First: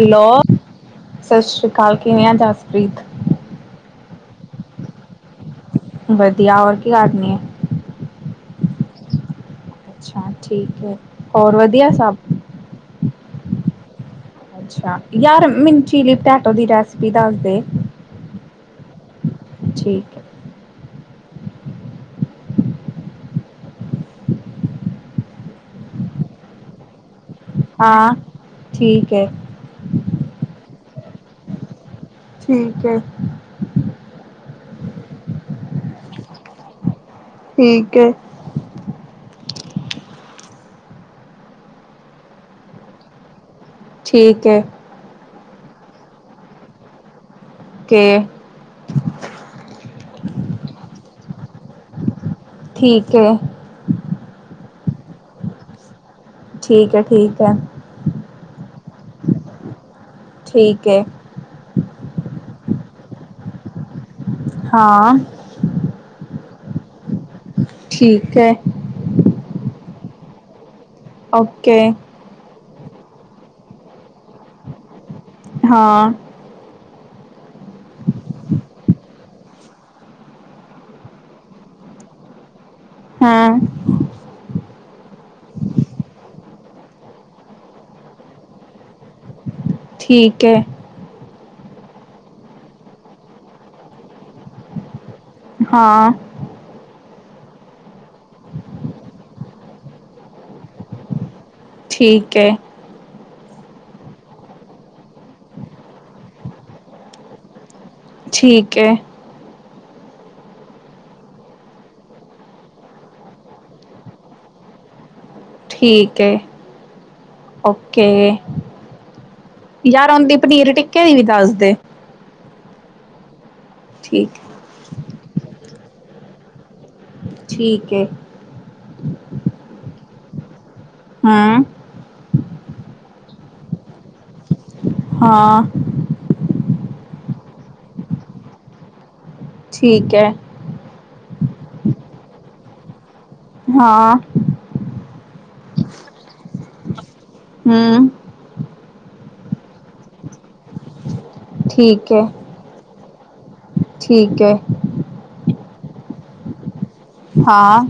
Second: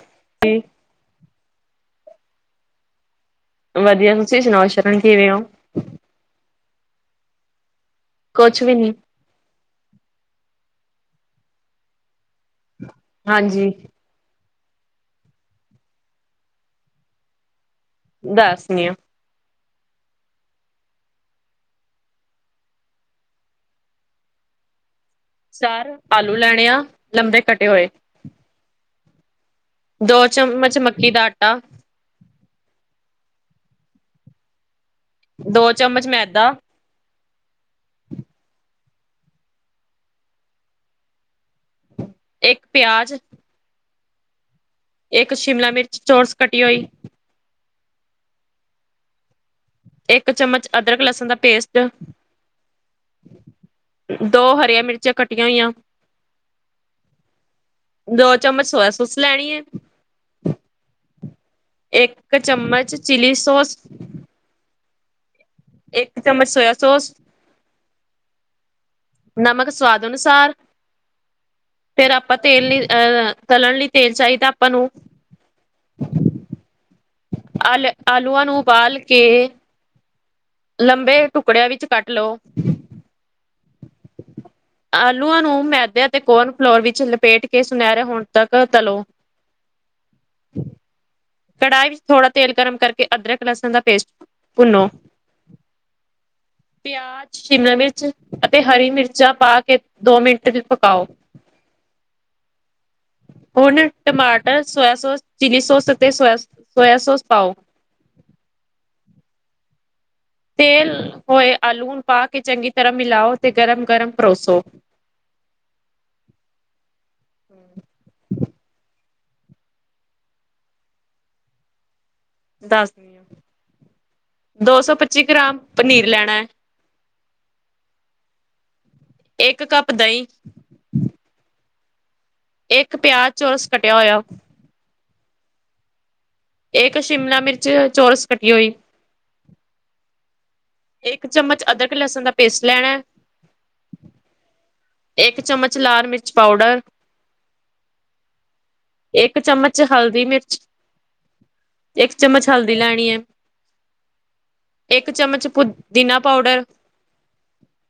Hello. ਸਤਿ ਸ੍ਰੀ ਅਕਾਲ ਕਿਵੇਂ ਆਂ ਜਸਪ੍ਰੀਤ? ਵਧੀਆ ਤੁਸੀ ਸੁਣਾਓ, ਸ਼ਰਨ ਕਿਵੇਂ ਔ? ਦੀਆ, ਹੋਰ ਕੀ ਕਰਦੀ ਐ ਕੁਛ ਵੀ ਨੀ ਅੱਛਾ ਠੀਕ ਹੈ ।ਹੋਰ ਵਧੀਆ ਸਭ? ਹਾਂਜੀ। ਅੱਛਾ। ਯਾਰ ਮਿਨ ਚੀਲੀ ਪਟੈਟੋ ਦੀ ਰੈਸਿਪੀ ਦੱਸ ਦੇ ਦੱਸਨੀ ਆਂ। ਠੀਕ ਐ। ਚਾਰ ਆਲੂ ਲੈਣੇ ਆ। ਲੰਬੇ ਕੱਟੇ ਹੋਏ ਕੇ ਦੋ ਚਮਚ ਮੱਕੀ ਦਾ ਆਟਾ। ਠੀਕ ਐ। ਦੋ ਚਮਚ ਮੈਦਾ ਠੀਕ ਐ। ਇੱਕ ਪਿਆਜ਼। ਠੀਕ ਐ। ਇੱਕ ਸ਼ਿਮਲਾ ਮਿਰਚ ਚੋਰਸ ਕਟੀ ਹੋਈ। ਓਕੇ। ਇੱਕ ਚਮਚ ਅਦਰਕ ਲਸਣ ਦਾ ਪੇਸਟ। ਠੀਕ ਹੈ ਦੋ ਹਰੀਆਂ ਮਿਰਚਾਂ ਕੱਟੀਆਂ ਹੋਈਆਂ। ਠੀਕ ਐ, ਠੀਕ ਐ। ਤੁਸੀ ਲੈਣੀ ਐ, ਠੀਕ ਹੈ ਇਕ ਚਮਚ ਚਿੱਲੀ ਸੋਸ ਹਾਂ। ਇਕ ਚਮਚ ਸੋਇਆ ਸੋਸ ਠੀਕ ਐ। ਨਮਕ ਸਵਾਦ ਅਨੁਸਾਰ ਓਕੇ ਫੇਰ ਆਪਾਂ ਤੇਲ ਲੇ ਅ ਤਲਣ ਲਈ ਤੇਲ ਚਾਹੀਦਾ ਆਪਾਂ ਨੂੰ ਹਾਂ। ਆਲੇ ਆਲੂਆਂ ਨੂੰ ਉਬਾਲ ਕੇ ਲੰਬੇ ਟੁਕੜਿਆਂ ਵਿੱਚ ਕੱਟ ਲੋ। [inaudible] ਆਲੂਆਂ ਨੂੰ ਮੈਦੇ ਅਤੇ ਕੋਰਨ ਫਲੋਰ ਵਿੱਚ ਲਪੇਟ ਕੇ ਸੁਨਹਿਰੇ ਹੋਣ ਤੱਕ ਤਲੋ। ਠੀਕ ਐ। ਕੜਾਹੀ ਵਿੱਚ ਥੋੜ੍ਹਾ ਤੇਲ ਗਰਮ ਕਰਕੇ ਅਦਰਕ ਲਸਣ ਦਾ ਪੇਸਟ ਭੁੰਨੋ। ਹਾਂ। ਪਿਆਜ਼, ਸ਼ਿਮਲਾਮਿਰਚ ਅਤੇ ਹਰੀ ਮਿਰਚਾਂ ਪਾ ਕੇ ਦੋ ਮਿੰਟ ਚ ਪਕਾਓ। ਠੀਕ ਐ। ਹੁਣ ਟਮਾਟਰ, ਸੋਇਆ ਸੋਸ, ਚਿਲੀ ਸੌਸ ਅਤੇ ਸੋਇਆ ਸੋਇਆ ਸੌਸ ਪਾਓ। ਠੀਕ ਐ। ਤੇਲ ਹੋਏ ਆਲੂਣ ਪਾ ਕੇ ਚੰਗੀ ਤਰ੍ਹਾਂ ਮਿਲਾਓ ਤੇ ਗਰਮ-ਗਰਮ ਪਰੋਸੋ। ਠੀਕ ਐ। ਓਕੇ ਯਾਰ ਆਉਂਦੀ ਪਨੀਰ ਟਿੱਕੇ ਦੀ ਵੀ ਦੱਸਦੇ। ਦੱਸਨੀ ਆਂ। ਠੀਕ। ਪੱਚੀ ਗ੍ਰਾਮ, ਪਨੀਰ ਲੈਣਾ ਹੈ। ਠੀਕ ਹੈ। ਇੱਕ ਕੱਪ ਦਹੀਂ ਹਾਂ ਇੱਕ ਪਿਆਜ਼ ਚੋਰਸ ਕਟਿਆ ਹੋਇਆ। ਹਾਂ। ਇੱਕ ਸ਼ਿਮਲਾ ਮਿਰਚ ਚੋਰਸ ਕੱਟੀ ਹੋਈ। ਠੀਕ ਹੈ। ਇੱਕ ਚਮਚ ਅਦਰਕ, ਲਸਣ ਦਾ ਪੇਸਟ ਲੈਣਾ। ਹਾਂ। ਇੱਕ ਚਮਚ ਲਾਲ- ਮਿਰਚ ਪਾਊਡਰ ਹਮ। ਇੱਕ ਚਮਚ ਹਲਦੀ ਮਿਰਚ, ਠੀਕ ਇੱਕ ਹੈ ਚਮਚ ਹਲਦੀ ਲੈਣੀ ਹੈ। ਠੀਕ ਹੈ ਇੱਕ ਚਮਚ ਪੁਦੀਨਾ ਪਾਊਡਰ। ਹਾਂ।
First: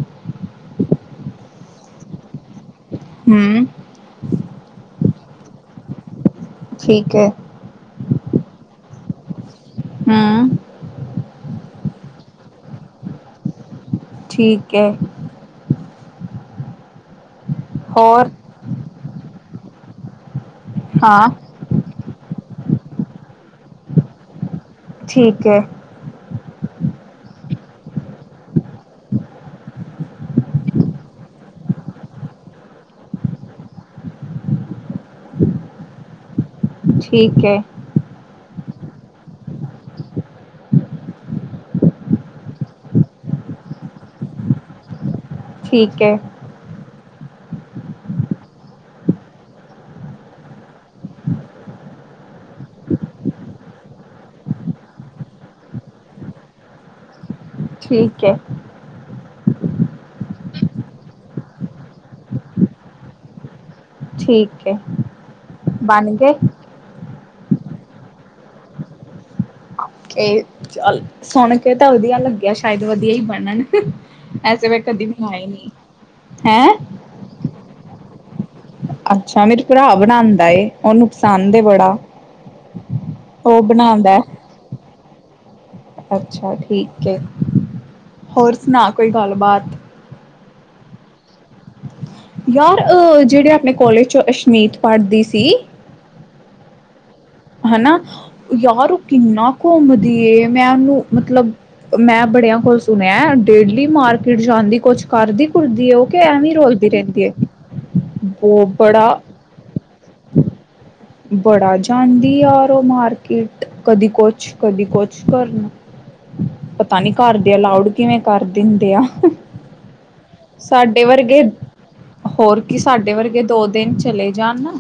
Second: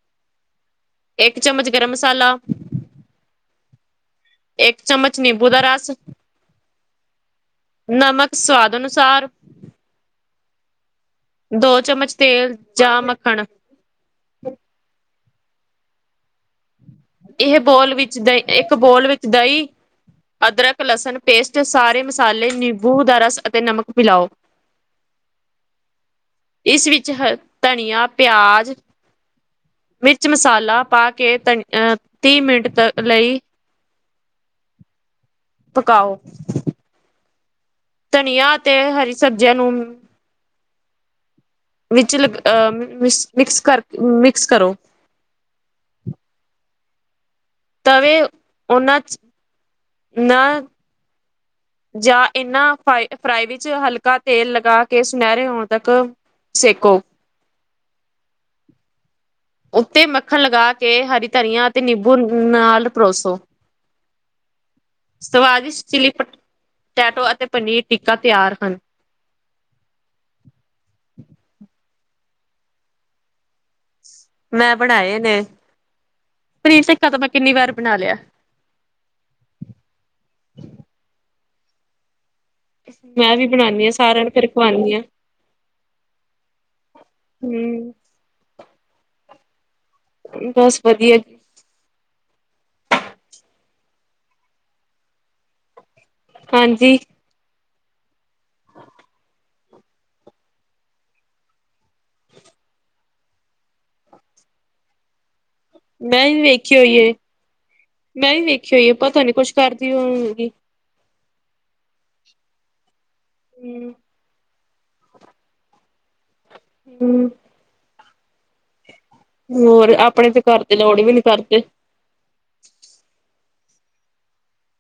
ਇੱਕ ਚਮਚ ਗਰਮ ਮਸਾਲਾ। ਹਮ। ਇੱਕ ਚਮਚ ਨਿੰਬੂ ਦਾ ਰਸ ਠੀਕ ਹੈ। ਨਮਕ ਸਵਾਦ ਅਨੁਸਾਰ ਹੂੰ ਦੋ ਚਮਚ ਤੇਲ ਜਾਂ ਮੱਖਣ ਠੀਕ ਹੈ। ਇਹ ਬੋਲ ਵਿੱਚ, ਹੋਰ ਦਹੀਂ ਇੱਕ ਬੋਲ ਵਿੱਚ ਦਹੀਂ, ਅਦਰਕ ਲਸਣ ਹਾਂ ਪੇਸਟ ਸਾਰੇ ਮਸਾਲੇ ਨਿੰਬੂ ਦਾ ਰਸ, ਅਤੇ ਨਮਕ ਮਿਲਾਓ। ਠੀਕ ਹੈ। ਇਸ ਵਿੱਚ ਹ ਧਨੀਆ, ਪਿਆਜ਼ ਮਿਰਚ ਮਸਾਲਾ ਪਾ ਕੇ, ਤ ਅਹ ਤੀਹ ਮਿੰਟ ਲਈ ਪਕਾਓ। ਠੀਕ ਹੈ। ਤੇ ਹਰੀ ਸਬਜ਼ੀਆਂ ਨੂੰ ਵਿੱਚ ਲ ਮ ਮਿਕਸ ਕਰ, ਮਿਕਸ ਕਰੋ। ਠੀਕ ਹੈ। ਤਵੇ, ਉਹਨਾਂ ਚ ਨਾ [inaudible] ਜਾਂ ਇਹਨਾਂ ਫ ਫਰਾਈ ਵਿੱਚ, ਹਲਕਾ ਤੇਲ ਲਗਾ ਕੇ ਸੁਨਹਿਰੇ ਹੋਣ ਤੱਕ ਸੇਕੋ। ਠੀਕ ਹੈ। ਉੱਤੇ ਮੱਖਣ, ਲਗਾ ਕੇ ਹਰੀ ਧਨੀਆ ਅਤੇ ਨਿੰਬੂ ਨਾਲ ਪਰੋਸੋ। ਠੀਕ ਹੈ ਸਵਾਦਿਸ਼ਟ ਚਿਲੀ ਬਣ ਗਏ ਪਟੈਟੋ ਤੇ ਪਨੀਰ ਟਿੱਕਾ ਤਿਆਰ ਹਨ। ਇਹ ਚੱਲ ਸੁਣ ਕੇ ਤਾਂ ਵਧੀਆ ਲੱਗਿਆ, ਸ਼ਾਇਦ ਵਧੀਆ ਹੀ ਬਣਨ। ਐਸੇ ਮੈਂ ਮੈ ਕਦੀ ਨੇ। ਬਣਾਏ ਨ੍ਹੀ, ਹੈਂ। ਪਨੀਰ ਟਿੱਕਾ ਤਾਂ ਮੈਂ ਕਿੰਨੀ ਵਾਰ ਬਣਾ ਲਿਆ। ਅੱਛਾ, ਮੇਰੇ ਭਰਾ ਬਣਾਉਂਦਾ ਏ ਓਹਨੂੰ ਪਸੰਦ ਏ ਬੜਾ ਮੈਂ ਵੀ ਉਹ ਬਣਾਉਦੀ ਹਾਂ ਬਣਾਂਦਾ ।ਸਾਰਿਆਂ ਨੂੰ ਫਿਰ ਖਵਾਉਂਦੀ ਹਾਂ। ਅੱਛਾ ਠੀਕ ਹੈ, ਹੋਰ ਸੁਣਾ ਕੋਈ ਗੱਲਬਾਤ। ਬਸ ਵਧੀਆ ਕਾਲਜ ਚੋਂ ਅਸ਼ਮੀਤ ਪੜ੍ਹਦੀ ਸੀ। ਹਾਂਜੀ। ਹਨਾ ਯਾਰ ਉਹ ਕਿੰਨਾ ਘੁੰਮਦੀ ਏ, ਮੈਂ ਉਹਨੂੰ ਮਤਲਬ ਮੈਂ ਬੜਿਆਂ ਕੋਲ ਸੁਣਿਆ, ਡੇਲੀ ਮਾਰਕੀਟ ਜਾਂਦੀ ਕੁਛ ਕਰਦੀ ਕੁਰਦੀ ਏ ਉਹ ਕਿ ਮੈਂ ਵੀ ਐਵੇਂ ਵੇਖੀ ਰੋਲਦੀ ਹੋਈ ਏ, ਰਹਿੰਦੀ ਮੈਂ ਵੀ ਬਹੁ ਵੇਖੀ ਹੋਈ ਏ, ਬੜਾ ਪਤਾ ਨੀ ਕੁੱਛ ਕਰ ਦੀ ਹੋਏਗੀ। ਬੜਾ ਜਾਂਦੀ ਆ ਯਾਰ ਮਾਰਕੀਟ, ਹੂੰ। ਕਦੀ ਕੁਛ ਕਦੀ ਕੁਛ ਕਰਨਾ, ਪਤਾ ਨੀ ਹੂੰ ਘਰਦੇ ਅਲਾਊਡ ਕਿਵੇਂ ਕਰ ਦਿੰਦੇ ਆ। ਹੋਰ ਆਪ ਸਾਡੇ ਵਰਗੇ ਹੋਰ ਕੀ ਸਾਡੇ ਵਰਗੇ ਦੋ ਦਿਨ ਚਲੇ ਜਾਣ ਨਾ,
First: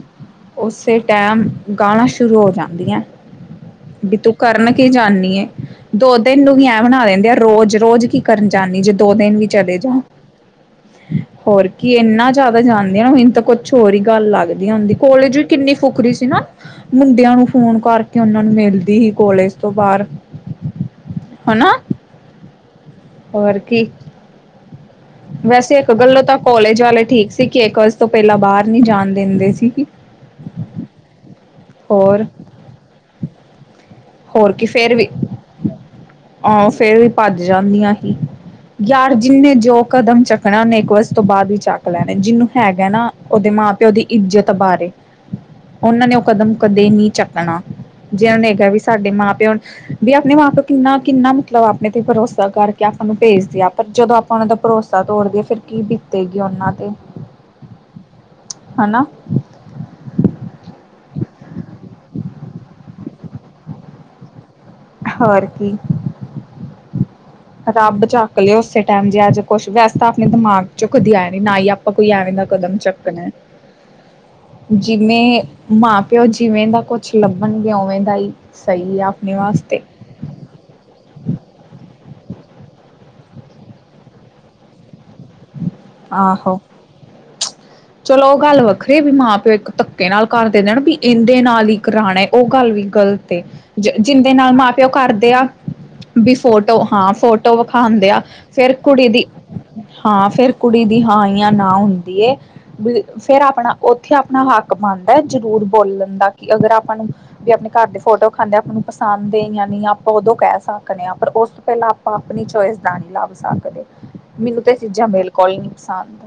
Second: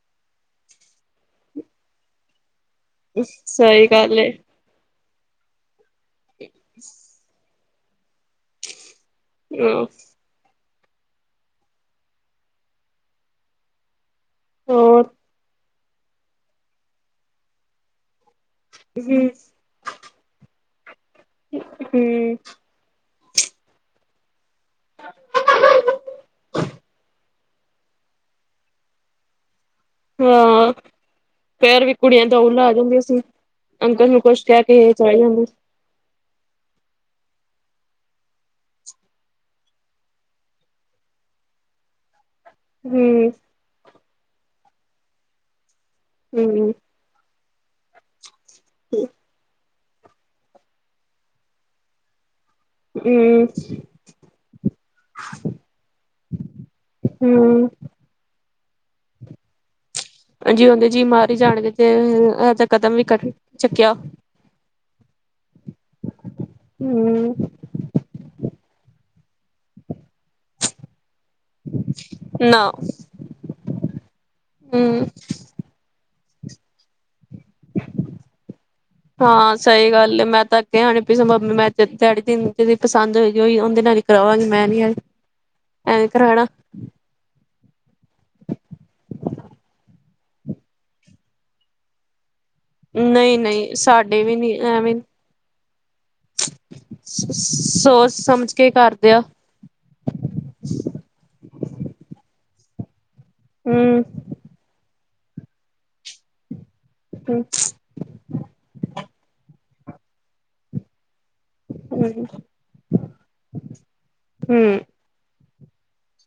ਉਸੇ ਟਾਈਮ ਗਾਲਾਂ ਸ਼ੁਰੂ ਹੋ ਜਾਣ। ਸਹੀ ਵੀ ਗੱਲ ਏ। ਤੂੰ ਕਰਨ ਕੀ ਜਾਂਨੀ ਦੋ ਦਿਨ ਨੂੰ ਵੀ ਐ ਬਣਾ ਦਿੰਦੇ ਆ, ਰੋਜ਼- ਰੋਜ਼ ਕੀ ਕਰਨ ਜਾਂਦੀ ਜੇ ਦੋ ਦਿਨ ਵੀ ਹਾਂ ਚਲੇ ਜਾਓ। ਹੋਰ ਕੀ ਇੰਨਾ ਜ਼ਿਆਦਾ ਜਾਣਦੇ ਆ, ਨਾ ਮੈਨੂੰ ਤਾਂ ਕੁਛ ਹੋਰ ਈ ਗੱਲ ਲੱਗਦੀ ਹੁੰਦੀ, ਹੋਰ ਕੋਲਜ ਵੀ ਕਿੰਨੀ ਫੁਕਰੀ ਸੀ ਨਾ ਮੁੰਡਿਆਂ ਨੂੰ ਫੋਨ ਕਰਕੇ ਉਹਨਾਂ ਨੂੰ ਮਿਲਦੀ ਹੀ ਹੂੰ ਕੋਲੇਜ ਤੋਂ ਬਾਹਰ ਹਨਾ ਹੂੰ, ਹੋਰ ਕੀ? ਵੈਸੇ ਇੱਕ ਗੱਲੋਂ ਤਾਂ ਕੋਲੇਜ ਵਾਲੇ ਠੀਕ ਸੀ, ਕਿ ਇੱਕ ਵਜੇ ਤੋਂ ਪਹਿਲਾਂ ਬਾਹਰ ਨਹੀ ਜਾਣ ਦਿੰਦੇ ਸੀ। ਹਾਂ, ਫੇਰ ਵੀ ਹੋਰ ਕੁੜੀਆਂ ਦਊ ਲਾ ਜਾਂਦੀਆਂ ਸੀ। ਅੰਕਲ ਨੂੰ ਕੁਛ ਹੋਰ ਕਹਿ ਕੀ, ਕੇ ਫੇਰ ਵੀ ਚਲੇ ਜਾਂਦੇ। ਆਹ ਫੇਰ ਵੀ ਭੱਜ ਜਾਂਦੀਆਂ। ਯਾਰ ਜਿੰਨੇ ਜੋ ਕਦਮ ਚੱਕਣਾ ਉਹਨੇ ਇੱਕ ਵਜੇ ਤੋਂ ਬਾਅਦ ਵੀ ਚੱਕ ਲੈਣਾ, ਜਿਹਨੂੰ ਹੈਗਾ ਨਾ ਹੂੰ ਉਹਦੇ ਮਾਂ -ਪਿਓ ਦੀ ਇੱਜ਼ਤ ਬਾਰੇ ਉਹਨਾਂ ਨੇ ਉਹ ਕਦਮ ਹੂੰ ਕਦੇ ਨਹੀਂ ਚੱਕਣਾ, ਜੇ ਉਹਨਾਂ ਨੇ ਇਹ ਕਿਹਾ ਵੀ ਸਾਡੇ ਮਾਂ -ਪਿਓ ਵੀ ਆਪਣੇ ਮਾਂ-ਪਿਉ ਕਿੰਨਾ- ਕਿੰਨਾ ਮਤਲਬ ਆਪਣੇ ਤੇ ਭਰੋਸਾ ਭਰੋਸਾ ਕਰਕੇ ਆਪਾਂ ਨੂੰ ਹੂੰ ਭੇਜਦੇ ਆ, ਪਰ ਜਦੋਂ ਆਪਾਂ ਉਹਨਾਂ ਦਾ ਭਰੋਸਾ ਤੋੜ ਦੇਈਏ ਫਿਰ ਕੀ ਬੀਤੇਗੀ ਉਹਨਾਂ ਤੇ। ਹੂੰ, ਹਨਾ। ਹਾਂਜੀ ਜਿਉਂਦੇ ਜੀ ਮਰ ਹੀ ਜਾਣਗੇ, ਤੇ ਇਹੋ ਜਾ ਕਦਮ ਵੀ ਕੱ ਚੱਕਿਆ। ਹੋਰ ਕੀ? ਹੂੰ ਰੱਬ ਚੱਕ ਲਏ ਉਸੇ ਟਾਈਮ ਜੇ ਅੱਜ ਕੁਛ ਵੈਸ ਤਾਂ ਆਪਣੇ ਦਿਮਾਗ ਚੋਂ ਕਦੀ ਆਏ ਨੀ, ਨਾ ਆਪਾਂ ਕੋਈ ਐਵੇਂ ਦਾ ਨਾ ਕਦਮ ਚੱਕਣਾ। ਹੂੰ ਜਿਵੇਂ ਮਾਂ ਪਿਓ ਜਿਵੇਂ ਦਾ ਕੁਛ ਲੱਭਣਗੇ, ਉਵੇਂ ਦਾ ਹੀ ਸਹੀ ਆ ਆਪਣੇ ਹਾਂ ਵਾਸਤੇ। ਸਹੀ ਗੱਲ ਮੈਂ ਤਾਂ ਅੱਗੇ ਆਣੇ ਮੈਂ ਦਿਹਾੜੀ ਦਿਨ ਦੀ ਪਸੰਦ ਹੋੋਏਗੀ ਉਹਦੇ ਨਾਲ ਹੀ ਕਰਾਵਾਂਗੀ ਮੈਂ ਨੀ ਐ। ਐਂਵੇਂ ਕਰਾਣਾ। ਆਹੋ ਚਲੋ ਉਹ ਗੱਲ ਵੱਖਰੀ ਐ ਵੀ ਮਾਂ- ਪਿਓ ਇੱਕ ਧੱਕੇ ਨਾਲ ਕਰ ਦੇਣ ਵੀ ਇਹਦੇ ਨਾਲ ਹੀ ਕਰਾਣੇ। ਉਹ ਗੱਲ ਵੀ ਗ਼ਲਤ ਨਹੀਂ ਏ, ਨਹੀਂ ਜਿ ਸਾਡੇ ਜਿੰਦੇ ਵੀ ਨਾਲ ਨੀ ਮਾਂ ਪਿਓ ਐਵੇਂ ਕਰਦੇ ਆ ਵੀ ਫੋਟੋ ਹਾਂ, ਫੋਟੋ ਵਿਖਾਂਦੇ ਸੋਚ ਆ ਸਮਝ ਕੇ ਫੇਰ ਕੁੜੀ ਕਰਦੇ ਆ ਦੀ। ਹਾਂ ਫੇਰ ਕੁੜੀ ਦੀ ਹਾਂ ਜਾਂ ਨਾ ਹੁੰਦੀ ਏ ਵੀ ਫੇਰ ਆਪਣਾ ਹੂੰ ਉੱਥੇ ਆਪਣਾ ਹੱਕ ਬਣਦਾ ਜ਼ਰੂਰ ਬੋਲਣ ਦਾ ਕਿ ਅਗਰ ਆ ਆਪਾਂ ਨੂੰ ਹੂੰ ਵੀ ਆਪਣੇ ਘਰ ਦੇ ਫੋਟੋ ਦਿਖਾਂਦੇ, ਆਪਾਂ ਨੂੰ ਪਸੰਦ ਨਹੀਂ ਆਪਾਂ ਉਦੋਂ ਕਹਿ ਸਕਦੇ ਆਂ। ਪਰ ਉਸ ਤੋਂ ਪਹਿਲਾਂ ਆਪਾਂ ਹੂੰ ਆਪਣੀ ਚੋਇਸ ਦਾ ਨਹੀਂ ਲੱਭ ਸਕਦੇ, ਮੈਨੂੰ ਤਾਂ ਇਹ ਹੂੰ ਚੀਜ਼ਾਂ ਬਿਲ ਕੋਈ ਨੀ ਪਸੰਦ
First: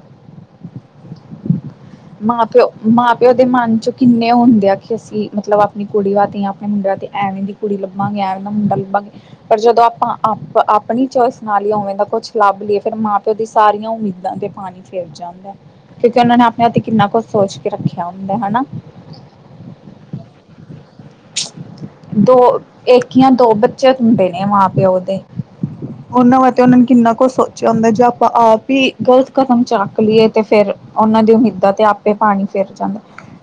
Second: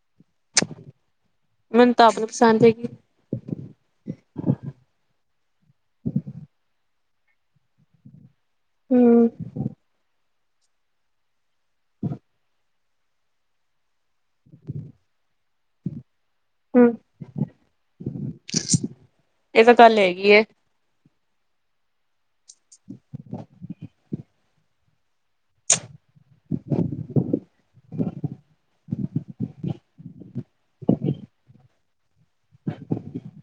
ਮੈਨੂੰ ਤਾਂ ਆਪ ਨੂੰ ਮਾਂ- ਪਸੰਦ ਪਿਓ, ਹੈਗੀ ਮਾਂ -ਪਿਓ ਦੇ ਮਨ ਚ ਕਿੰਨੇ ਉਹ ਹੁੰਦੇ ਆ ਕਿ ਅਸੀਂ ਮਤਲਬ ਆਪਣੀ ਕੁੜੀਆਂ ਧੀਆਂ ਆਪਣੇ ਮੁੰਡਿਆਂ ਤੇ ਐਵੇਂ ਦੀ ਕੁੜੀ ਲੱਭਾਂਗੇ, ਐਵੇ ਦਾ ਮੁੰਡਾ ਲੱਭਾਂਗੇ ਹੂੰ ਪਰ ਜਦੋਂ ਆਪਾਂ ਆਪ ਆਪਣੀ ਚੋਇਸ ਨਾਲ ਹੀ ਉਵੇਂ ਦਾ ਕੁਛ ਲੱਭ ਲਈਏ ਫਿਰ, ਮਾਂ ਪਿ ਉਹਦੀ ਸਾਰੀਆਂ ਉਮੀਦਾਂ ਤੇ ਪਾਣੀ ਫਿਰ ਜਾਂਦਾ। ਉਹਨਾਂ ਨੇ ਆਪਣੇ ਵਾਸਤੇ ਹੂੰ ਕਿੰਨਾ ਕੁਛ ਸੋਚ ਕੇ ਰੱਖਿਆ ਹੁੰਦਾ ਹਨਾ। ਇਹ ਤਾਂ ਗੱਲ ਹੈਗੀ ਹੈ ਦੋ ਇੱਕ ਜਾਂ ਦੋ ਬੱਚੇ ਹੁੰਦੇ ਨੇ ਮਾਂ -ਪਿਓ ਦੇ। ਉਹਨਾਂ ਵਾਸਤੇ ਉਹਨਾਂ ਨੇ ਕਿੰਨਾ ਕੁਛ ਸੋਚਿਆ ਹੁੰਦਾ ਜਾ ਵੀ ਗ਼ਲਤ ਕਦਮ ਚਕ ਲਈਏ ਤੇ ਫੇਰ, ਉਹਨਾਂ ਦੀ ਉਮੀਦਾਂ ਤੇ ਆ ਪਾਨੀ ਫਿਰ ਜਾਂਦੇ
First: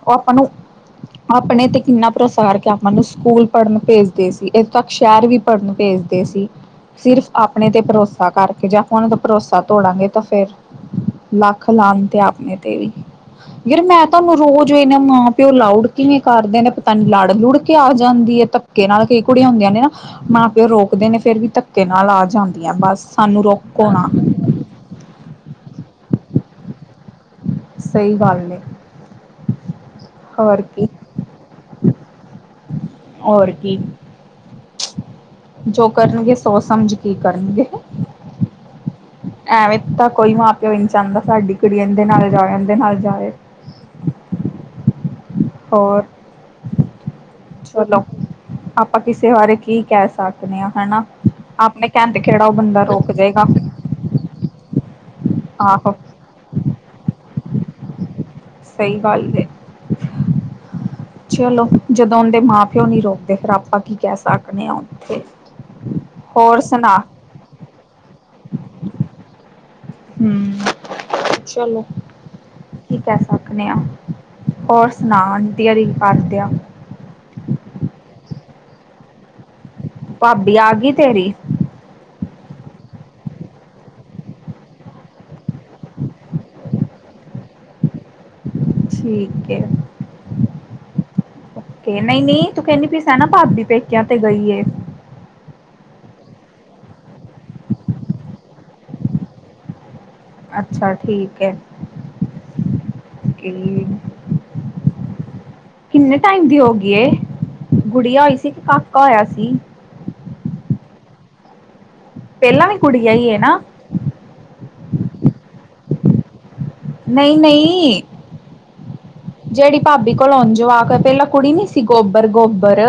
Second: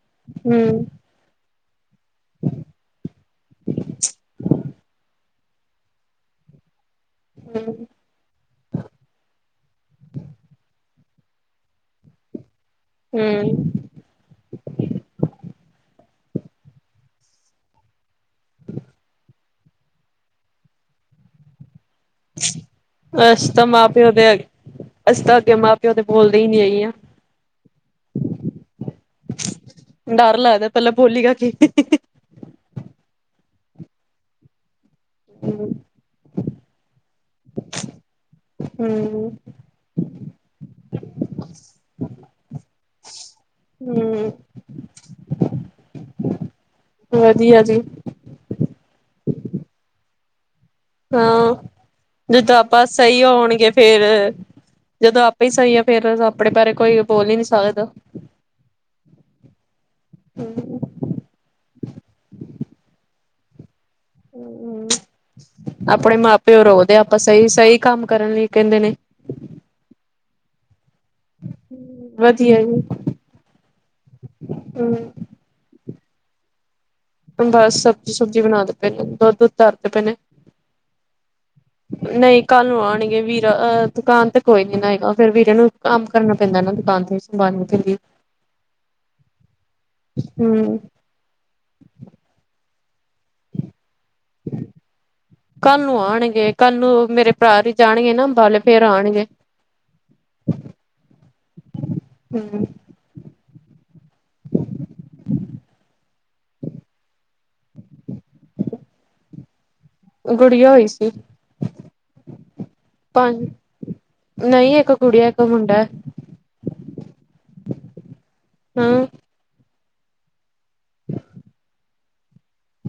ਉਹ ਆਪਾਂ ਨੂੰ ਹੂੰ ਆਪਣੇ ਕਿੰਨਾ ਭਰੋਸਾ ਕਾਰਕੇ ਆਪਾਂ ਨੂੰ ਸਕੂਲ ਪੜ੍ਹਨ ਭੇਜਦੇ ਸੀ। ਇਥੋਂ ਤੱਕ ਸ਼ਹਿਰ ਵੀ ੜ ਨੂੰ ਭੇਜਦੇ ਸੀ ਸਿਰਫ਼ ਆਪਣੇ ਤੇ ਹੂੰ ਭਰੋਸਾ ਕਰਕੇ ਜਾਂ ਆਪਾਂ ਉਹਨਾਂ ਦਾ ਭਰੋਸਾ ਗੇ ਤਾਂ ਫੇਰ ਲੱਖ ਲਾਹਨਤ ਤੇ ਆਪਣੇ ਤੇ। ਤੇ ਹੂੰ ਯਾਰ ਮੈਂ ਤੁਹਾਨੂੰ ਰੋਜ਼ ਇਹਨਾਂ ਮਾਂ ਪਿਓ ਲਾਉਡ ਕਿਵੇਂ ਕਰਦੇ ਨੇ ਪਤਾ ਨੀ ਲੜ ਲੁੜ ਕੇ ਆ ਜਾਂਦੀ ਏ, ਧੱਕੇ ਨਾਲ ਕਈ ਕੁੜੀਆਂ ਹੁੰਦੀਆਂ ਨੇ ਨਾ ਮਾਂ ਪਿਓ ਰੋਕ ਰੁਕਦੇ ਨੇ ਫੇਰ ਵੀ ਧੱਕੇ ਨਾਲ ਆ ਜਾਂਦੀਆਂ ਬਸ ਸਾਨੂੰ ਰੋਕੋ ਨਾ। ਅਸੀ ਤਾਂ ਅਗੇ ਮਾਂ-ਪਿਓ ਦੇ ਬੋਲਦੇ ਹੀ ਨਹੀਂ ਹੈਗੇ ਆਂ। ਸਹੀ ਗੱਲ ਏ ਡਰ ਹੋਰ ਲੱਗਦਾ ਕੀ ਪਹਿਲਾਂ ਬੋਲੇਗਾ ਕੀ? ਹੋਰ ਕੀ ਜੋ ਕਰਨਗੇ, ਸੋਚ ਸਮਝ ਕੇ ਈ ਕਰਨਗੇ। ਹੂੰ ਐਵੇਂ ਤਾਂ ਕੋਈ ਮਾਂ ਪਿਓ ਈ ਨਹੀਂ ਚਾਹਂਦਾ ਸਾਡੀ ਕੁੜੀ ਇਹਂਦੇ ਨਾਲ ਜਾਏ ਇਹਂਦੇ ਨਾਲ ਜਾਏ। ਹੁੰ। ਹੋਰ? ਵਧੀਆ ਜੀ ਚਲੋ ਆਪਾਂ ਕਿਸੇ ਬਾਰੇ ਕੀ ਕਹਿ ਸਕ ਹਾਂ, ਉਹ ਜਦੋਂ ਬੰਦਾ ਆਪਾਂ ਰੋਕ ਸਹੀ ਜਾਏਗਾ ਹੋਣਗੇ ਫੇਰ ਜਦੋਂ ਆਪੇ ਹੀ ਸਹੀ ਆ ਆਹੋ ਫੇਰ ਆਪਣੇ ਬਾਰੇ ਕੋਈ ਬੋਲ ਹੀ ਨਹੀਂ ਸਕਦਾ। ਸਹੀ ਗੱਲ ਐ, ਚਲੋ ਜਦੋਂ ਉਂਦੇ ਮਾਂ ਪ ਕਿਉਂ ਨਹੀਂ ਰੋਕਦੇ ਫੇਰ ਆਪਾਂ ਕੀ ਕਹਿ ਸਕਨੇ ਆ ਉੱਥੇ। ਆਪਣੇ ਮਾਂ ਹੋਰ ਪਿਓ ਰੋਕਦੇ ਸੁਣਾ ਆਪਾਂ ਸਹੀ ਸਹੀ ਕੰਮ ਕਰਨ ਲਈ ਕਹਿੰਦੇ ਨੇ। ਹੁੰ, ਚਲੋ। ਵਧੀਆ ਜੀ ਕੀ ਕਹਿ ਸਕਨੇ ਆ, ਹੋਰ ਸੁਣਾ ਹੂੰ ਆਂਟੀ ੳਰੀ ਕੀ ਕਰਦਿਆਂ? ਬਸ ਸਬਜ਼ੀ ਸੁਬਜ਼ੀ ਬਣਾ ਦ ਪਏ ਨੇ ਦੁੱਧ ਕਰਦੇ ਪਏ ਨੇ, ਭਾਬੀ ਆ ਗਈ ਤੇਰੀ ਨਹੀਂ ਕੱਲ ਨੂੰ ਆਨਗੇ ਵੀਰ। ਹ ਦੁਕਾਨ ਤੇ ਕੋਈ ਨੀ ਨਾ ਹੇਗਾ ਫੇਰ ਵੀ ਵੀਰੇ ਨੂੰ ਕੰਮ ਕਰਨਾ ਪੈਂਦਾ ਨਾ ਦੁਕਾਨ ਤੇ ਸੰਭਾਲਣੀ ਪੈਂਦੀ ਠੀਕ ਏ। ਹੂੰ ਨਹੀਂ ਨਹੀਂ ਤੂੰ ਕਹਿੰਨੀ ਪਈ ਸੇ ਨਾ ਭਾਬੀ ਪੇਕਿਆਂ ਤੇ ਗਈ ਏ। ਕੱਲ ਨੂੰ ਆਣਗੇ ਕੱਲ ਨੂੰ ਮੇਰੇ ਭਰਾ ਹੀ ਜਾਣਗੇ ਨਾ ਅੰਬਾਲੇ ਫੇਰ ਆਣਗੇ। ਓ ਕੇ ਹੂੰ ਕਿੰਨੇ ਟਾਈਮ ਦੀ ਹੋ ਗੀ ਏ, ਗੁੜੀਆ ਹੋਈ ਸੀ ਕਿ ਕਾਕਾ ਹੋਇਆ ਸੀ? ਗੁੜੀਆ ਹੋਈ ਸੀ। ਪਹਿਲਾਂ ਵੀ ਗੁੜੀਆ ਹੀ ਹੈ ਨਾ? ਨਹੀਂ ਇੱਕ ਕੁੜੀ ਇੱਕ ਮੁੰਡਾ ਐ। ਨਹੀਂ, ਨਹੀਂ। ਹੁੰ। ਤੇਰੀ ਭਾਬੀ ਕੋਲੋਂ ਹੋੰਨ ਜਵਾਕ ਪਹਿਲਾਂ ਕੁੜੀ ਨੀ ਸੀ ਗੋ ਪਰ ਗੋਬਰ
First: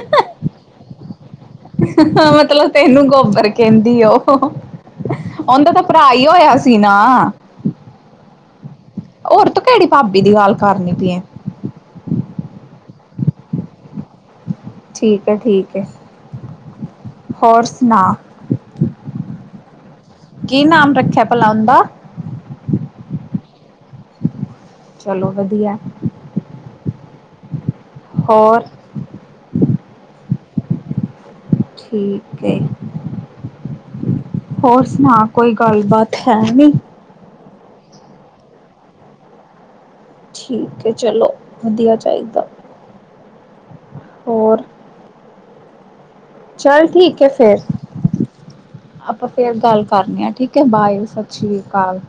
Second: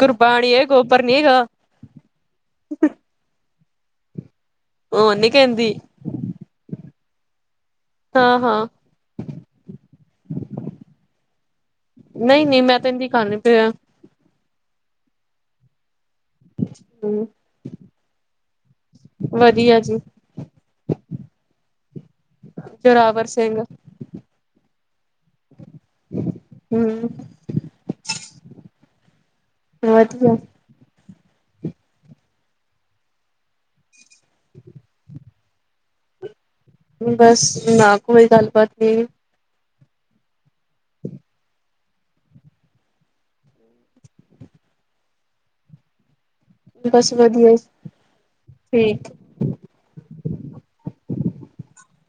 ਗੁਰਬਾਣੀ ਏ ਗੋਬਰ ਨੀ ਹੈਗਾ ਹੇ, ਮਤਲਬ ਤੈਨੂੰ ਗੋਬਰ ਕਹਿੰਦੀ ਉਹ ਉਹ ਨੀ ਔਂਦਾ ਕਹਿੰਦੀ ਤਾਂ ਭਰਾ ਹੋਇਆ ਸੀ ਨਾ। ਹਾਂ-ਹਾਂ। ਔਰ ਤੂੰ ਕਿਹੜੀ ਭਾਬੀ ਦੀ ਗੱਲ ਕਰਨੀ ਪਈ ਐ? ' [unintelligible] ' ਨੀ ਪਿਆ। ਠੀਕ ਹੈ, ਠੀਕ ਹੈ। ਹੂੰ, ਹੋਰ ਸੁਣਾ ਵਧੀਆ ਜੀ। ਕੀ ਨਾਮ ਰੱਖਿਆ ਭਲਾ ਉਹਦਾ? ਜੋੋਰਾਵਰ ਸਿੰਘ। ਚਲੋ ਵਧੀਆ ਏ। ਹੂੰ। ਹੋਰ? ਵਧੀਆ। ਠੀਕ ਏ। ਹੋਰ ਸੁਣਾ? ਕੋਈ ਗੱਲਬਾਤ ਹੈ ਨਈ। ਬਸ ਨਾ ਕੋਈ ਗੱਲਬਾਤ ਨੀ, ਠੀਕ ਐ, ਚਲੋ ਵਧੀਆ ਚਾਹੀਦਾ। ਹੋਰ? ਚੱਲ ਬਸ ਠੀਕ ਹੈ, ਵਧੀਆ ਫਿਰ ਠੀਕ ਆਪਾਂ ਫੇਰ ਗੱਲ ਕਰਨੀ ਆ ਠੀਕ ਐ, ਬਾਏ ਸਤਿ ਸ੍ਰੀ ਅਕਾਲ